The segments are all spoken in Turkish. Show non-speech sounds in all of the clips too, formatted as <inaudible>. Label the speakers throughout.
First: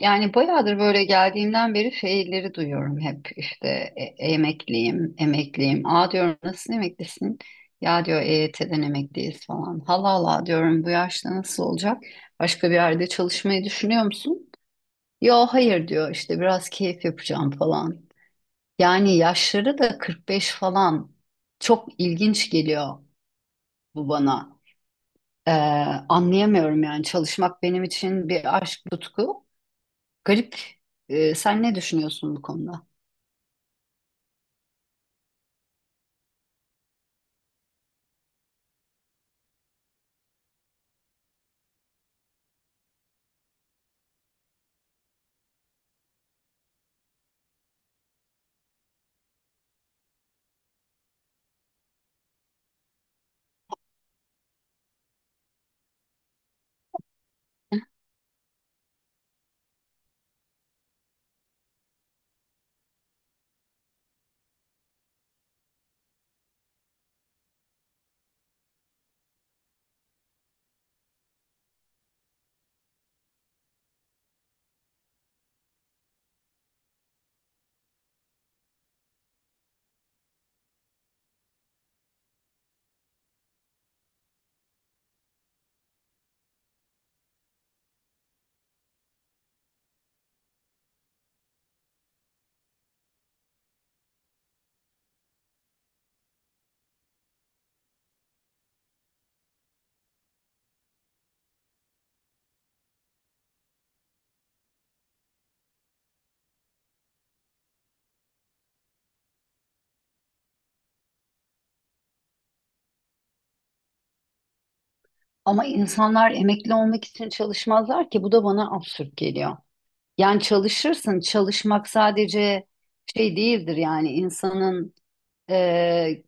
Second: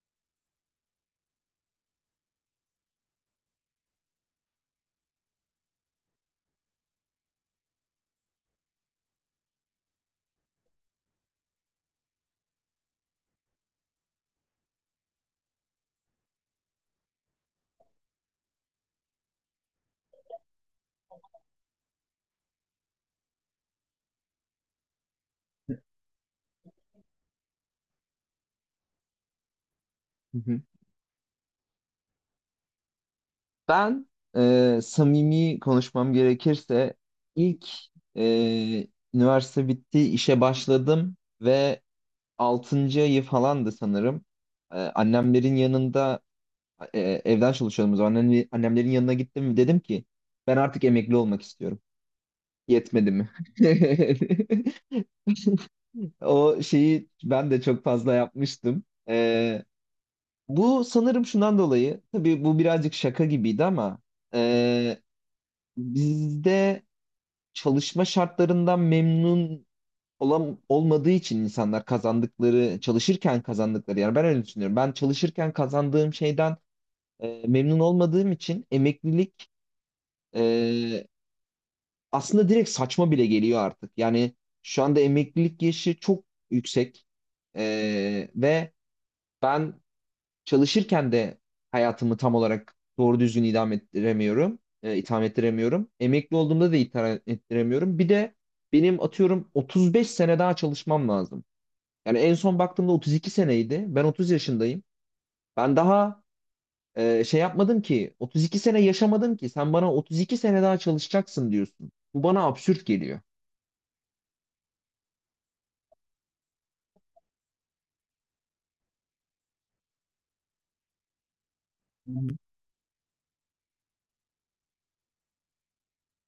Speaker 1: Yani bayağıdır böyle geldiğimden beri şeyleri duyuyorum hep işte emekliyim, emekliyim. Aa diyorum, nasıl emeklisin? Ya diyor EYT'den emekliyiz falan. Hala diyorum bu yaşta nasıl olacak? Başka bir yerde çalışmayı düşünüyor musun? Yo, hayır diyor, işte biraz keyif yapacağım falan. Yani yaşları da 45 falan, çok ilginç geliyor bu bana. Ee, Anlayamıyorum yani, çalışmak benim için bir aşk, tutku.
Speaker 2: Hı
Speaker 1: Garip.
Speaker 2: hı.
Speaker 1: Sen ne düşünüyorsun bu konuda?
Speaker 2: Ben samimi konuşmam gerekirse ilk e, üniversite bitti, işe başladım ve 6. ayı falandı sanırım. Annemlerin yanında e, evden çalışıyordum o zaman. Annemlerin yanına gittim, dedim ki ben artık emekli olmak istiyorum. Yetmedi mi? <laughs> O şeyi ben de çok fazla yapmıştım. E, Bu sanırım şundan dolayı, tabii bu birazcık şaka gibiydi ama bizde çalışma şartlarından memnun olan olmadığı için insanlar kazandıkları çalışırken kazandıkları, yani ben öyle düşünüyorum. Ben çalışırken kazandığım şeyden memnun olmadığım için emeklilik e, aslında direkt saçma bile geliyor artık. Yani şu anda emeklilik yaşı çok yüksek. Ve ben çalışırken de hayatımı tam olarak doğru düzgün idam ettiremiyorum. İtham ettiremiyorum. Emekli olduğumda da itham ettiremiyorum. Bir de benim atıyorum 35 sene daha çalışmam lazım. Yani en son baktığımda 32 seneydi. Ben 30 yaşındayım. Ben daha şey yapmadım ki, 32 sene yaşamadım ki sen bana 32 sene daha çalışacaksın diyorsun. Bu bana absürt geliyor.
Speaker 1: Ama insanlar emekli olmak için çalışmazlar ki, bu da bana absürt geliyor. Yani çalışırsın, çalışmak
Speaker 2: Hı hı,
Speaker 1: sadece şey değildir yani insanın e,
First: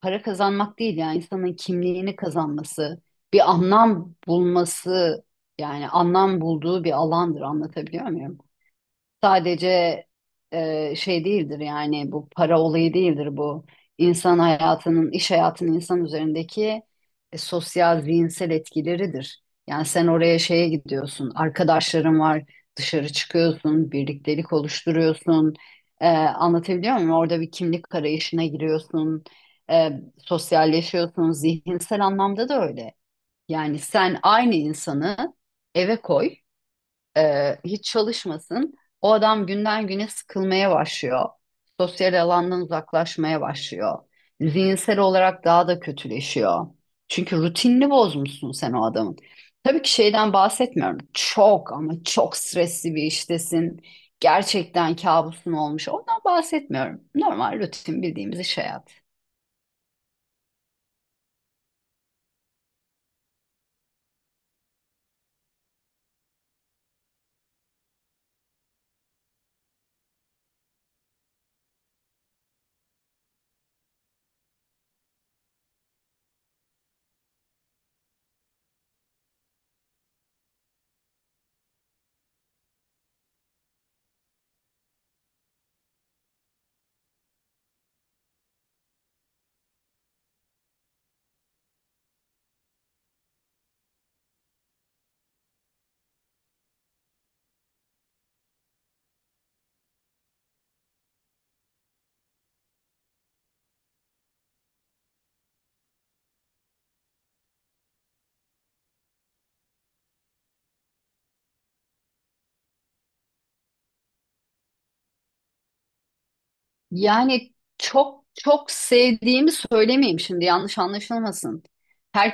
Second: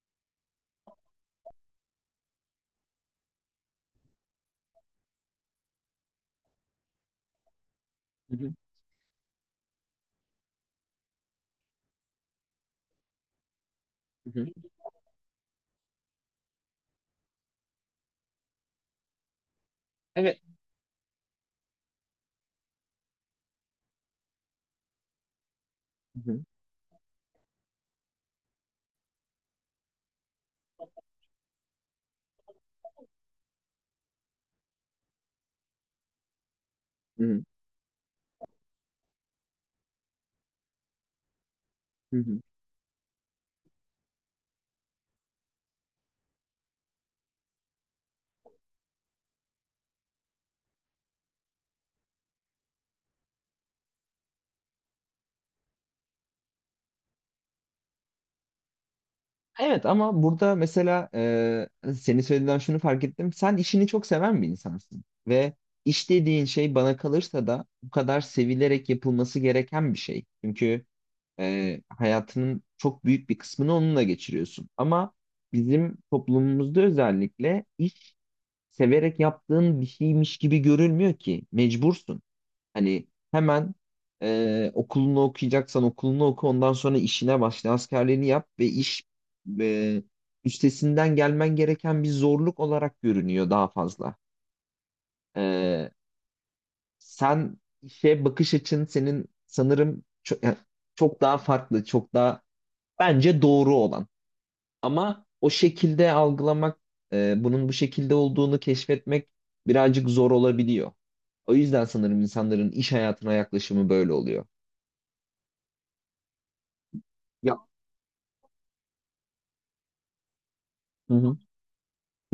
Speaker 1: para kazanmak değil, yani insanın kimliğini kazanması, bir anlam bulması, yani anlam bulduğu bir alandır, anlatabiliyor
Speaker 2: hı
Speaker 1: muyum?
Speaker 2: hı,
Speaker 1: Sadece şey değildir yani, bu para olayı değildir, bu
Speaker 2: hı
Speaker 1: insan
Speaker 2: hı.
Speaker 1: hayatının, iş hayatının insan üzerindeki sosyal, zihinsel etkileridir. Yani sen oraya
Speaker 2: Evet.
Speaker 1: şeye gidiyorsun, arkadaşların var, dışarı çıkıyorsun, birliktelik oluşturuyorsun. E,
Speaker 2: Hı hı,
Speaker 1: anlatabiliyor muyum? Orada bir kimlik arayışına giriyorsun, e, sosyalleşiyorsun, zihinsel anlamda da öyle. Yani sen aynı insanı eve koy,
Speaker 2: hı hı,
Speaker 1: hiç çalışmasın. O adam günden güne sıkılmaya başlıyor.
Speaker 2: hı
Speaker 1: Sosyal
Speaker 2: hı.
Speaker 1: alandan uzaklaşmaya başlıyor. Zihinsel olarak daha da kötüleşiyor. Çünkü rutinini bozmuşsun sen o adamın. Tabii ki şeyden bahsetmiyorum, çok ama çok stresli bir iştesin. Gerçekten kabusun olmuş. Ondan bahsetmiyorum. Normal rutin bildiğimiz iş hayatı.
Speaker 2: Evet, ama burada mesela senin söylediğinden şunu fark ettim. Sen işini çok seven bir insansın. Ve iş dediğin şey bana kalırsa da bu kadar sevilerek yapılması gereken bir şey. Çünkü hayatının çok büyük bir kısmını onunla geçiriyorsun. Ama bizim toplumumuzda özellikle iş severek yaptığın bir şeymiş gibi görülmüyor ki. Mecbursun. Hani hemen okulunu okuyacaksan okulunu oku, ondan sonra işine başla. Askerliğini yap ve iş e, üstesinden gelmen gereken bir zorluk olarak görünüyor daha fazla. E, Sen, işe bakış açın senin sanırım çok, yani çok daha farklı, çok daha bence doğru olan. Ama o şekilde algılamak, bunun bu şekilde olduğunu keşfetmek birazcık zor olabiliyor. O yüzden sanırım insanların iş hayatına yaklaşımı böyle oluyor.
Speaker 1: Yani çok çok sevdiğimi söylemeyeyim şimdi, yanlış
Speaker 2: Hı hı.
Speaker 1: anlaşılmasın.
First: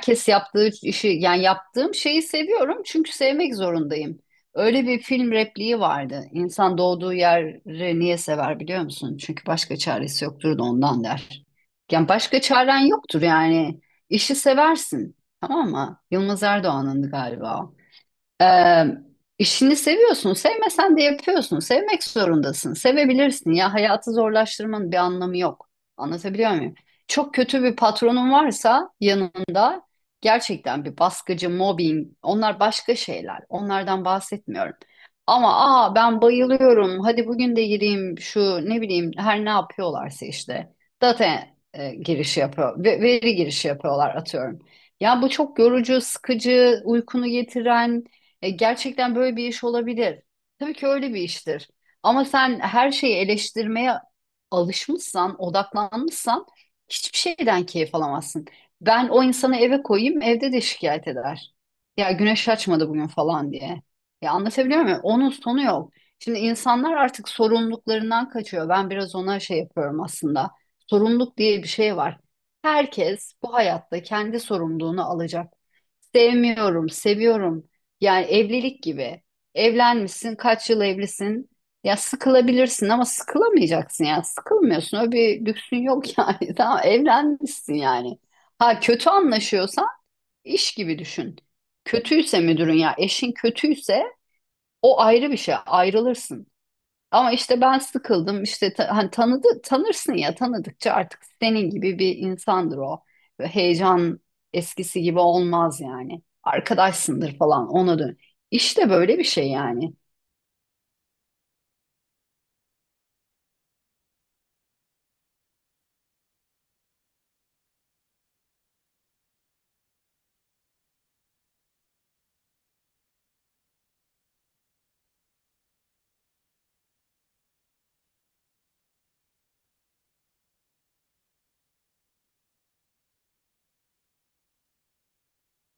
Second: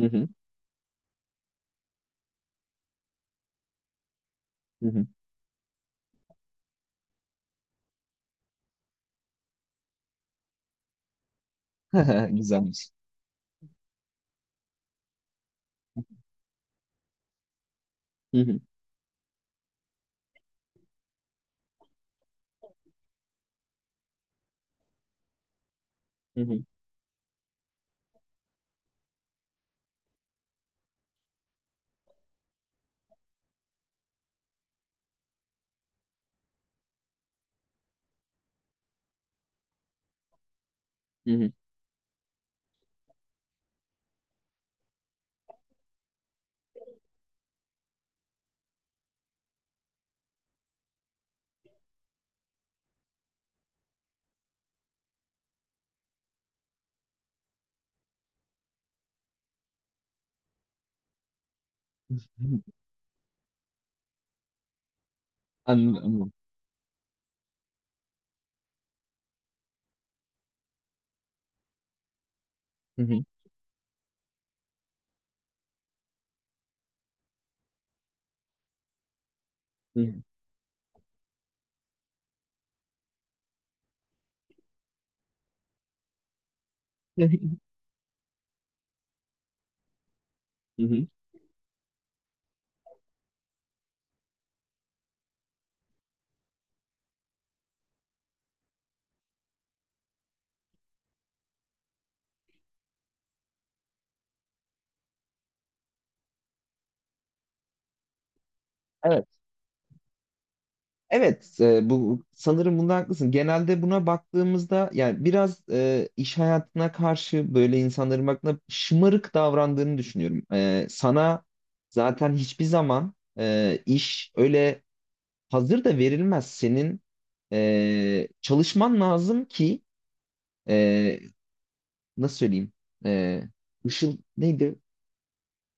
Speaker 2: Hı hı.
Speaker 1: yaptığı işi, yani yaptığım şeyi seviyorum çünkü sevmek zorundayım. Öyle
Speaker 2: Hı
Speaker 1: bir
Speaker 2: hı.
Speaker 1: film repliği vardı. İnsan doğduğu yeri niye sever biliyor musun? Çünkü başka çaresi yoktur da ondan, der. Yani
Speaker 2: <laughs>
Speaker 1: başka çaren
Speaker 2: Güzelmiş.
Speaker 1: yoktur yani. İşi seversin. Tamam mı? Yılmaz Erdoğan'ındı galiba.
Speaker 2: Hı hı.
Speaker 1: Ee, işini seviyorsun, sevmesen de yapıyorsun. Sevmek zorundasın, sevebilirsin. Ya, hayatı zorlaştırmanın bir anlamı yok.
Speaker 2: Hı
Speaker 1: Anlatabiliyor
Speaker 2: hı.
Speaker 1: muyum? Çok kötü bir patronun varsa yanında, gerçekten bir baskıcı, mobbing, onlar başka şeyler. Onlardan bahsetmiyorum. Ama aa, ben bayılıyorum, hadi bugün de gireyim şu, ne bileyim, her ne yapıyorlarsa işte.
Speaker 2: Hı
Speaker 1: Data
Speaker 2: hı.
Speaker 1: girişi yapıyor. Veri girişi yapıyorlar, atıyorum. Ya bu çok yorucu, sıkıcı, uykunu getiren, gerçekten böyle bir iş olabilir. Tabii ki öyle bir iştir. Ama sen her şeyi eleştirmeye alışmışsan, odaklanmışsan, hiçbir şeyden keyif alamazsın. Ben o insanı eve koyayım, evde de şikayet eder. Ya, güneş açmadı bugün falan diye. Ya, anlatabiliyor muyum? Onun sonu yok.
Speaker 2: Anladım, anladım.
Speaker 1: Şimdi insanlar artık sorumluluklarından kaçıyor. Ben biraz ona şey yapıyorum aslında. Sorumluluk diye bir şey var.
Speaker 2: Hı hı.
Speaker 1: Herkes bu hayatta kendi sorumluluğunu alacak. Sevmiyorum, seviyorum. Yani evlilik gibi.
Speaker 2: Hı hı.
Speaker 1: Evlenmişsin, kaç yıl evlisin? Ya sıkılabilirsin ama sıkılamayacaksın ya. Sıkılmıyorsun. Öyle bir lüksün yok yani. <laughs> Tamam,
Speaker 2: <laughs>
Speaker 1: evlenmişsin yani. Ha, kötü anlaşıyorsa iş
Speaker 2: Hı
Speaker 1: gibi
Speaker 2: hı.
Speaker 1: düşün. Kötüyse müdürün, ya eşin kötüyse, o ayrı bir şey, ayrılırsın. Ama işte ben sıkıldım işte, hani tanıdı, tanırsın ya, tanıdıkça artık senin gibi bir insandır o. Ve heyecan eskisi gibi olmaz yani. Arkadaşsındır falan, ona dön. İşte böyle bir
Speaker 2: Evet.
Speaker 1: şey yani.
Speaker 2: Evet, bu sanırım bunda haklısın. Genelde buna baktığımızda, yani biraz iş hayatına karşı böyle insanların baktığında şımarık davrandığını düşünüyorum. Sana zaten hiçbir zaman iş öyle hazır da verilmez. Senin çalışman lazım ki, e, nasıl söyleyeyim? Ee, ışıl neydi?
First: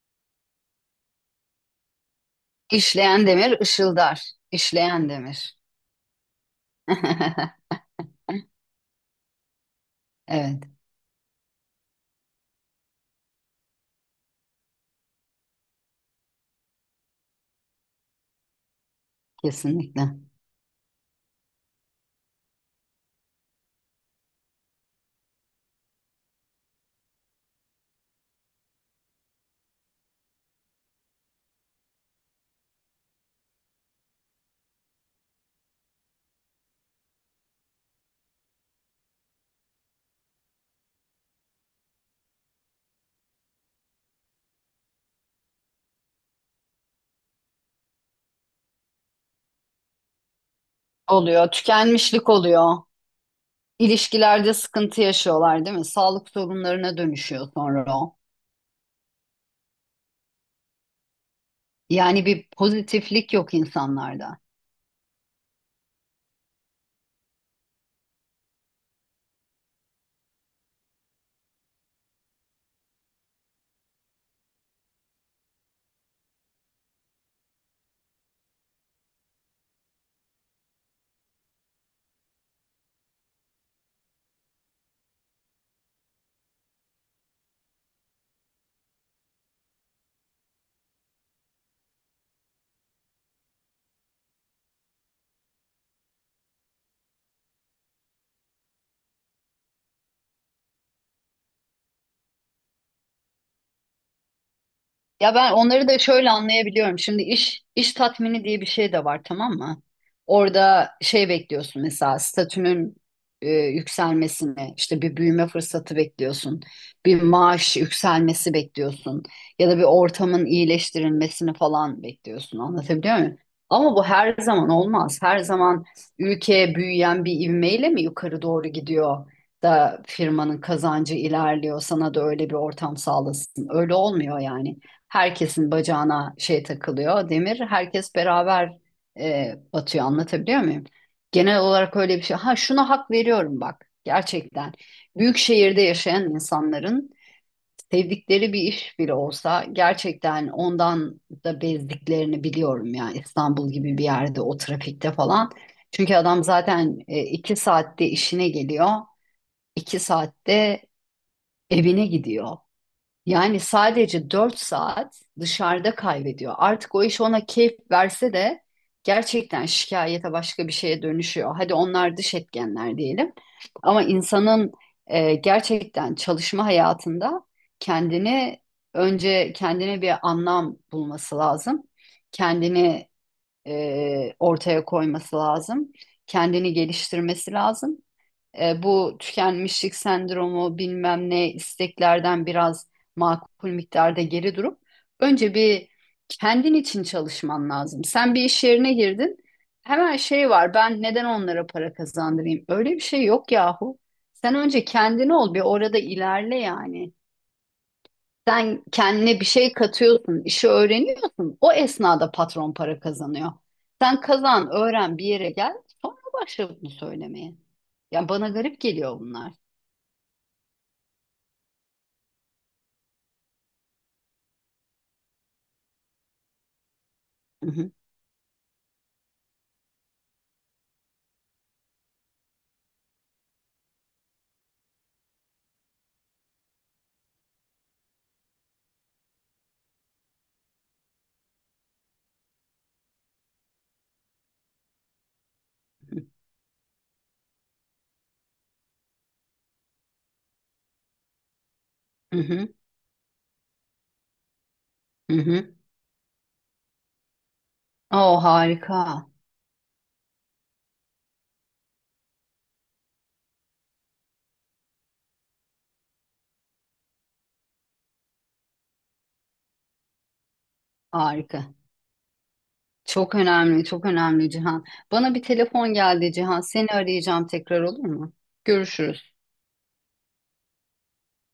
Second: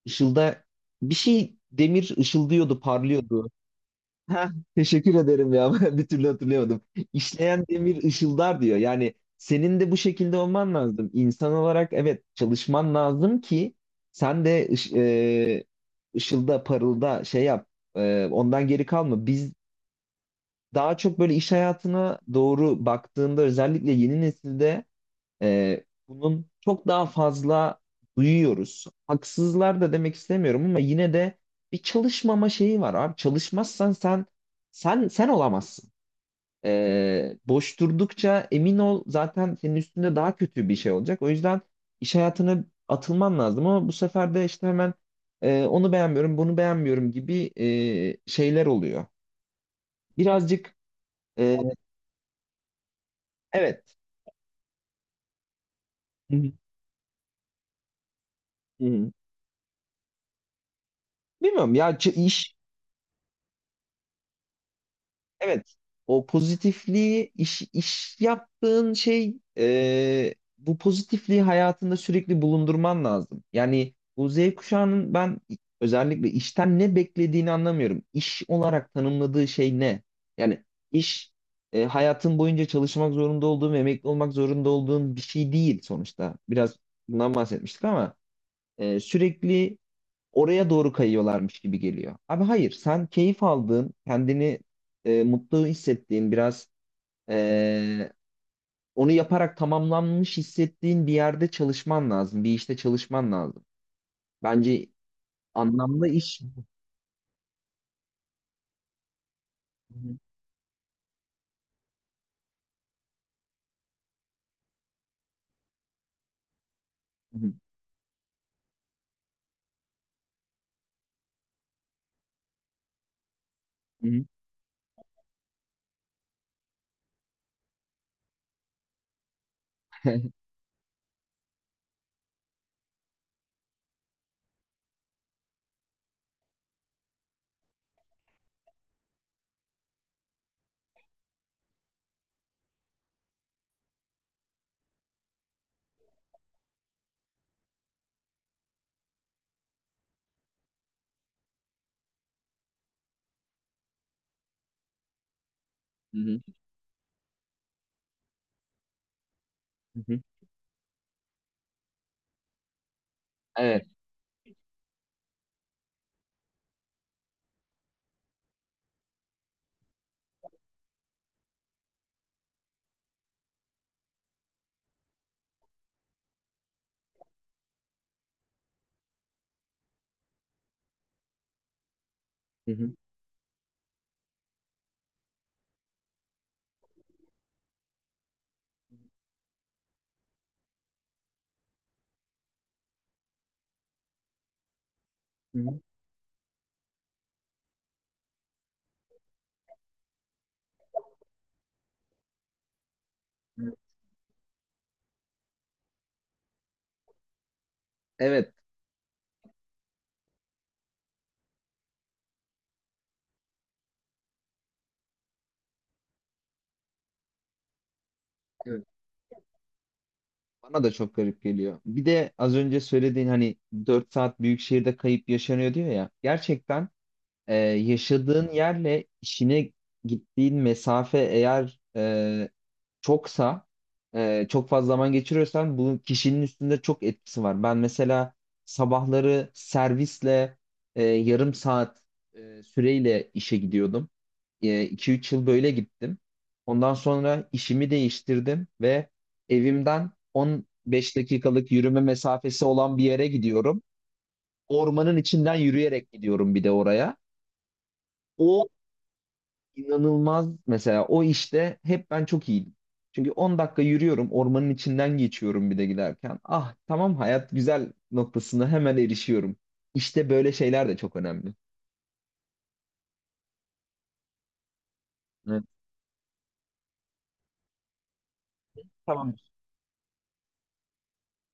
Speaker 2: Işılda bir şey, demir ışıldıyordu,
Speaker 1: İşleyen
Speaker 2: parlıyordu.
Speaker 1: demir ışıldar.
Speaker 2: Ha, <laughs>
Speaker 1: İşleyen
Speaker 2: teşekkür ederim
Speaker 1: demir.
Speaker 2: ya. <laughs> Ben bir türlü hatırlayamadım.
Speaker 1: <laughs>
Speaker 2: İşleyen demir ışıldar diyor. Yani senin de bu şekilde
Speaker 1: Evet,
Speaker 2: olman lazım. İnsan olarak, evet, çalışman lazım ki sen de ışılda, parılda, şey yap. Ondan geri kalma. Biz
Speaker 1: kesinlikle.
Speaker 2: daha çok böyle iş hayatına doğru baktığında, özellikle yeni nesilde bunun çok daha fazla duyuyoruz. Haksızlar da demek istemiyorum, ama yine de bir çalışmama şeyi var abi. Çalışmazsan sen sen olamazsın. Boş durdukça emin ol, zaten senin üstünde daha kötü bir şey olacak. O yüzden iş hayatına atılman lazım, ama bu sefer de işte hemen onu beğenmiyorum, bunu beğenmiyorum gibi şeyler oluyor. Birazcık,
Speaker 1: Oluyor,
Speaker 2: e,
Speaker 1: tükenmişlik oluyor.
Speaker 2: evet.
Speaker 1: İlişkilerde sıkıntı yaşıyorlar değil mi? Sağlık
Speaker 2: Hı hı.
Speaker 1: sorunlarına dönüşüyor sonra o.
Speaker 2: Hı hı. Bilmiyorum ya,
Speaker 1: Yani bir
Speaker 2: iş.
Speaker 1: pozitiflik yok insanlarda.
Speaker 2: Evet, o pozitifliği iş yaptığın şey, bu pozitifliği hayatında sürekli bulundurman lazım. Yani bu Z kuşağının ben özellikle işten ne beklediğini anlamıyorum. İş olarak tanımladığı şey ne? Yani iş hayatın boyunca çalışmak zorunda olduğun, emekli olmak zorunda olduğun bir şey değil sonuçta. Biraz bundan bahsetmiştik, ama sürekli oraya doğru kayıyorlarmış gibi geliyor. Abi hayır, sen keyif aldığın, kendini mutlu hissettiğin, biraz e, onu yaparak tamamlanmış hissettiğin bir yerde çalışman lazım, bir işte çalışman lazım. Bence
Speaker 1: Ya ben onları da
Speaker 2: anlamlı
Speaker 1: şöyle
Speaker 2: iş.
Speaker 1: anlayabiliyorum. Şimdi iş, iş tatmini diye bir şey de var, tamam mı?
Speaker 2: Hı
Speaker 1: Orada şey bekliyorsun mesela, statünün yükselmesini, işte bir büyüme fırsatı bekliyorsun, bir
Speaker 2: hı,
Speaker 1: maaş yükselmesi bekliyorsun, ya da bir ortamın iyileştirilmesini falan bekliyorsun. Anlatabiliyor muyum? Ama bu
Speaker 2: hı hı,
Speaker 1: her zaman olmaz. Her zaman ülke büyüyen bir ivmeyle mi yukarı doğru gidiyor da firmanın kazancı ilerliyor, sana da öyle bir ortam sağlasın. Öyle olmuyor yani. Herkesin bacağına şey takılıyor, demir. Herkes beraber batıyor. Anlatabiliyor muyum? Genel olarak öyle bir şey. Ha, şuna hak veriyorum bak, gerçekten. Büyük şehirde yaşayan insanların sevdikleri bir iş bile olsa gerçekten ondan da bezdiklerini biliyorum, ya İstanbul gibi bir yerde o trafikte falan. Çünkü
Speaker 2: hı hı,
Speaker 1: adam zaten iki saatte işine geliyor, iki
Speaker 2: hı hı, hı hı.
Speaker 1: saatte evine gidiyor. Yani
Speaker 2: Evet.
Speaker 1: sadece 4 saat dışarıda kaybediyor. Artık o iş ona keyif verse de gerçekten şikayete, başka bir şeye dönüşüyor. Hadi onlar dış etkenler diyelim. Ama insanın gerçekten çalışma hayatında kendini, önce kendine bir anlam bulması lazım.
Speaker 2: Hı hı,
Speaker 1: Kendini ortaya koyması lazım. Kendini geliştirmesi lazım. Bu tükenmişlik sendromu, bilmem ne isteklerden biraz makul miktarda geri durup önce
Speaker 2: hı hı,
Speaker 1: bir kendin için çalışman lazım. Sen bir iş yerine girdin. Hemen şey var: ben neden onlara para kazandırayım? Öyle bir şey yok
Speaker 2: hı.
Speaker 1: yahu. Sen önce kendin ol, bir orada ilerle yani.
Speaker 2: Evet.
Speaker 1: Sen kendine bir şey katıyorsun, işi öğreniyorsun. O esnada patron para kazanıyor. Sen kazan, öğren, bir yere gel, sonra başla bunu söylemeye. Yani bana garip
Speaker 2: Evet.
Speaker 1: geliyor bunlar.
Speaker 2: Bana da çok garip geliyor. Bir de az önce söylediğin, hani 4 saat büyük şehirde kayıp yaşanıyor diyor ya. Gerçekten
Speaker 1: Hı hı,
Speaker 2: yaşadığın yerle işine gittiğin mesafe eğer çoksa, çok fazla zaman geçiriyorsan, bu kişinin üstünde çok etkisi var. Ben mesela sabahları servisle yarım saat süreyle işe gidiyordum. 2-3 yıl böyle gittim. Ondan sonra işimi değiştirdim ve evimden 15 dakikalık yürüme
Speaker 1: hı
Speaker 2: mesafesi
Speaker 1: hı,
Speaker 2: olan bir yere gidiyorum. Ormanın
Speaker 1: hı
Speaker 2: içinden
Speaker 1: hı.
Speaker 2: yürüyerek gidiyorum bir de oraya.
Speaker 1: Oo,
Speaker 2: O
Speaker 1: harika,
Speaker 2: inanılmaz, mesela o işte hep ben çok iyiydim. Çünkü 10 dakika yürüyorum, ormanın içinden geçiyorum bir de giderken. Ah, tamam, hayat güzel noktasına hemen erişiyorum. İşte böyle şeyler de çok önemli.
Speaker 1: harika. Çok önemli, çok önemli Cihan. Bana bir
Speaker 2: Evet.
Speaker 1: telefon geldi Cihan. Seni arayacağım tekrar, olur mu? Görüşürüz.
Speaker 2: Tamam.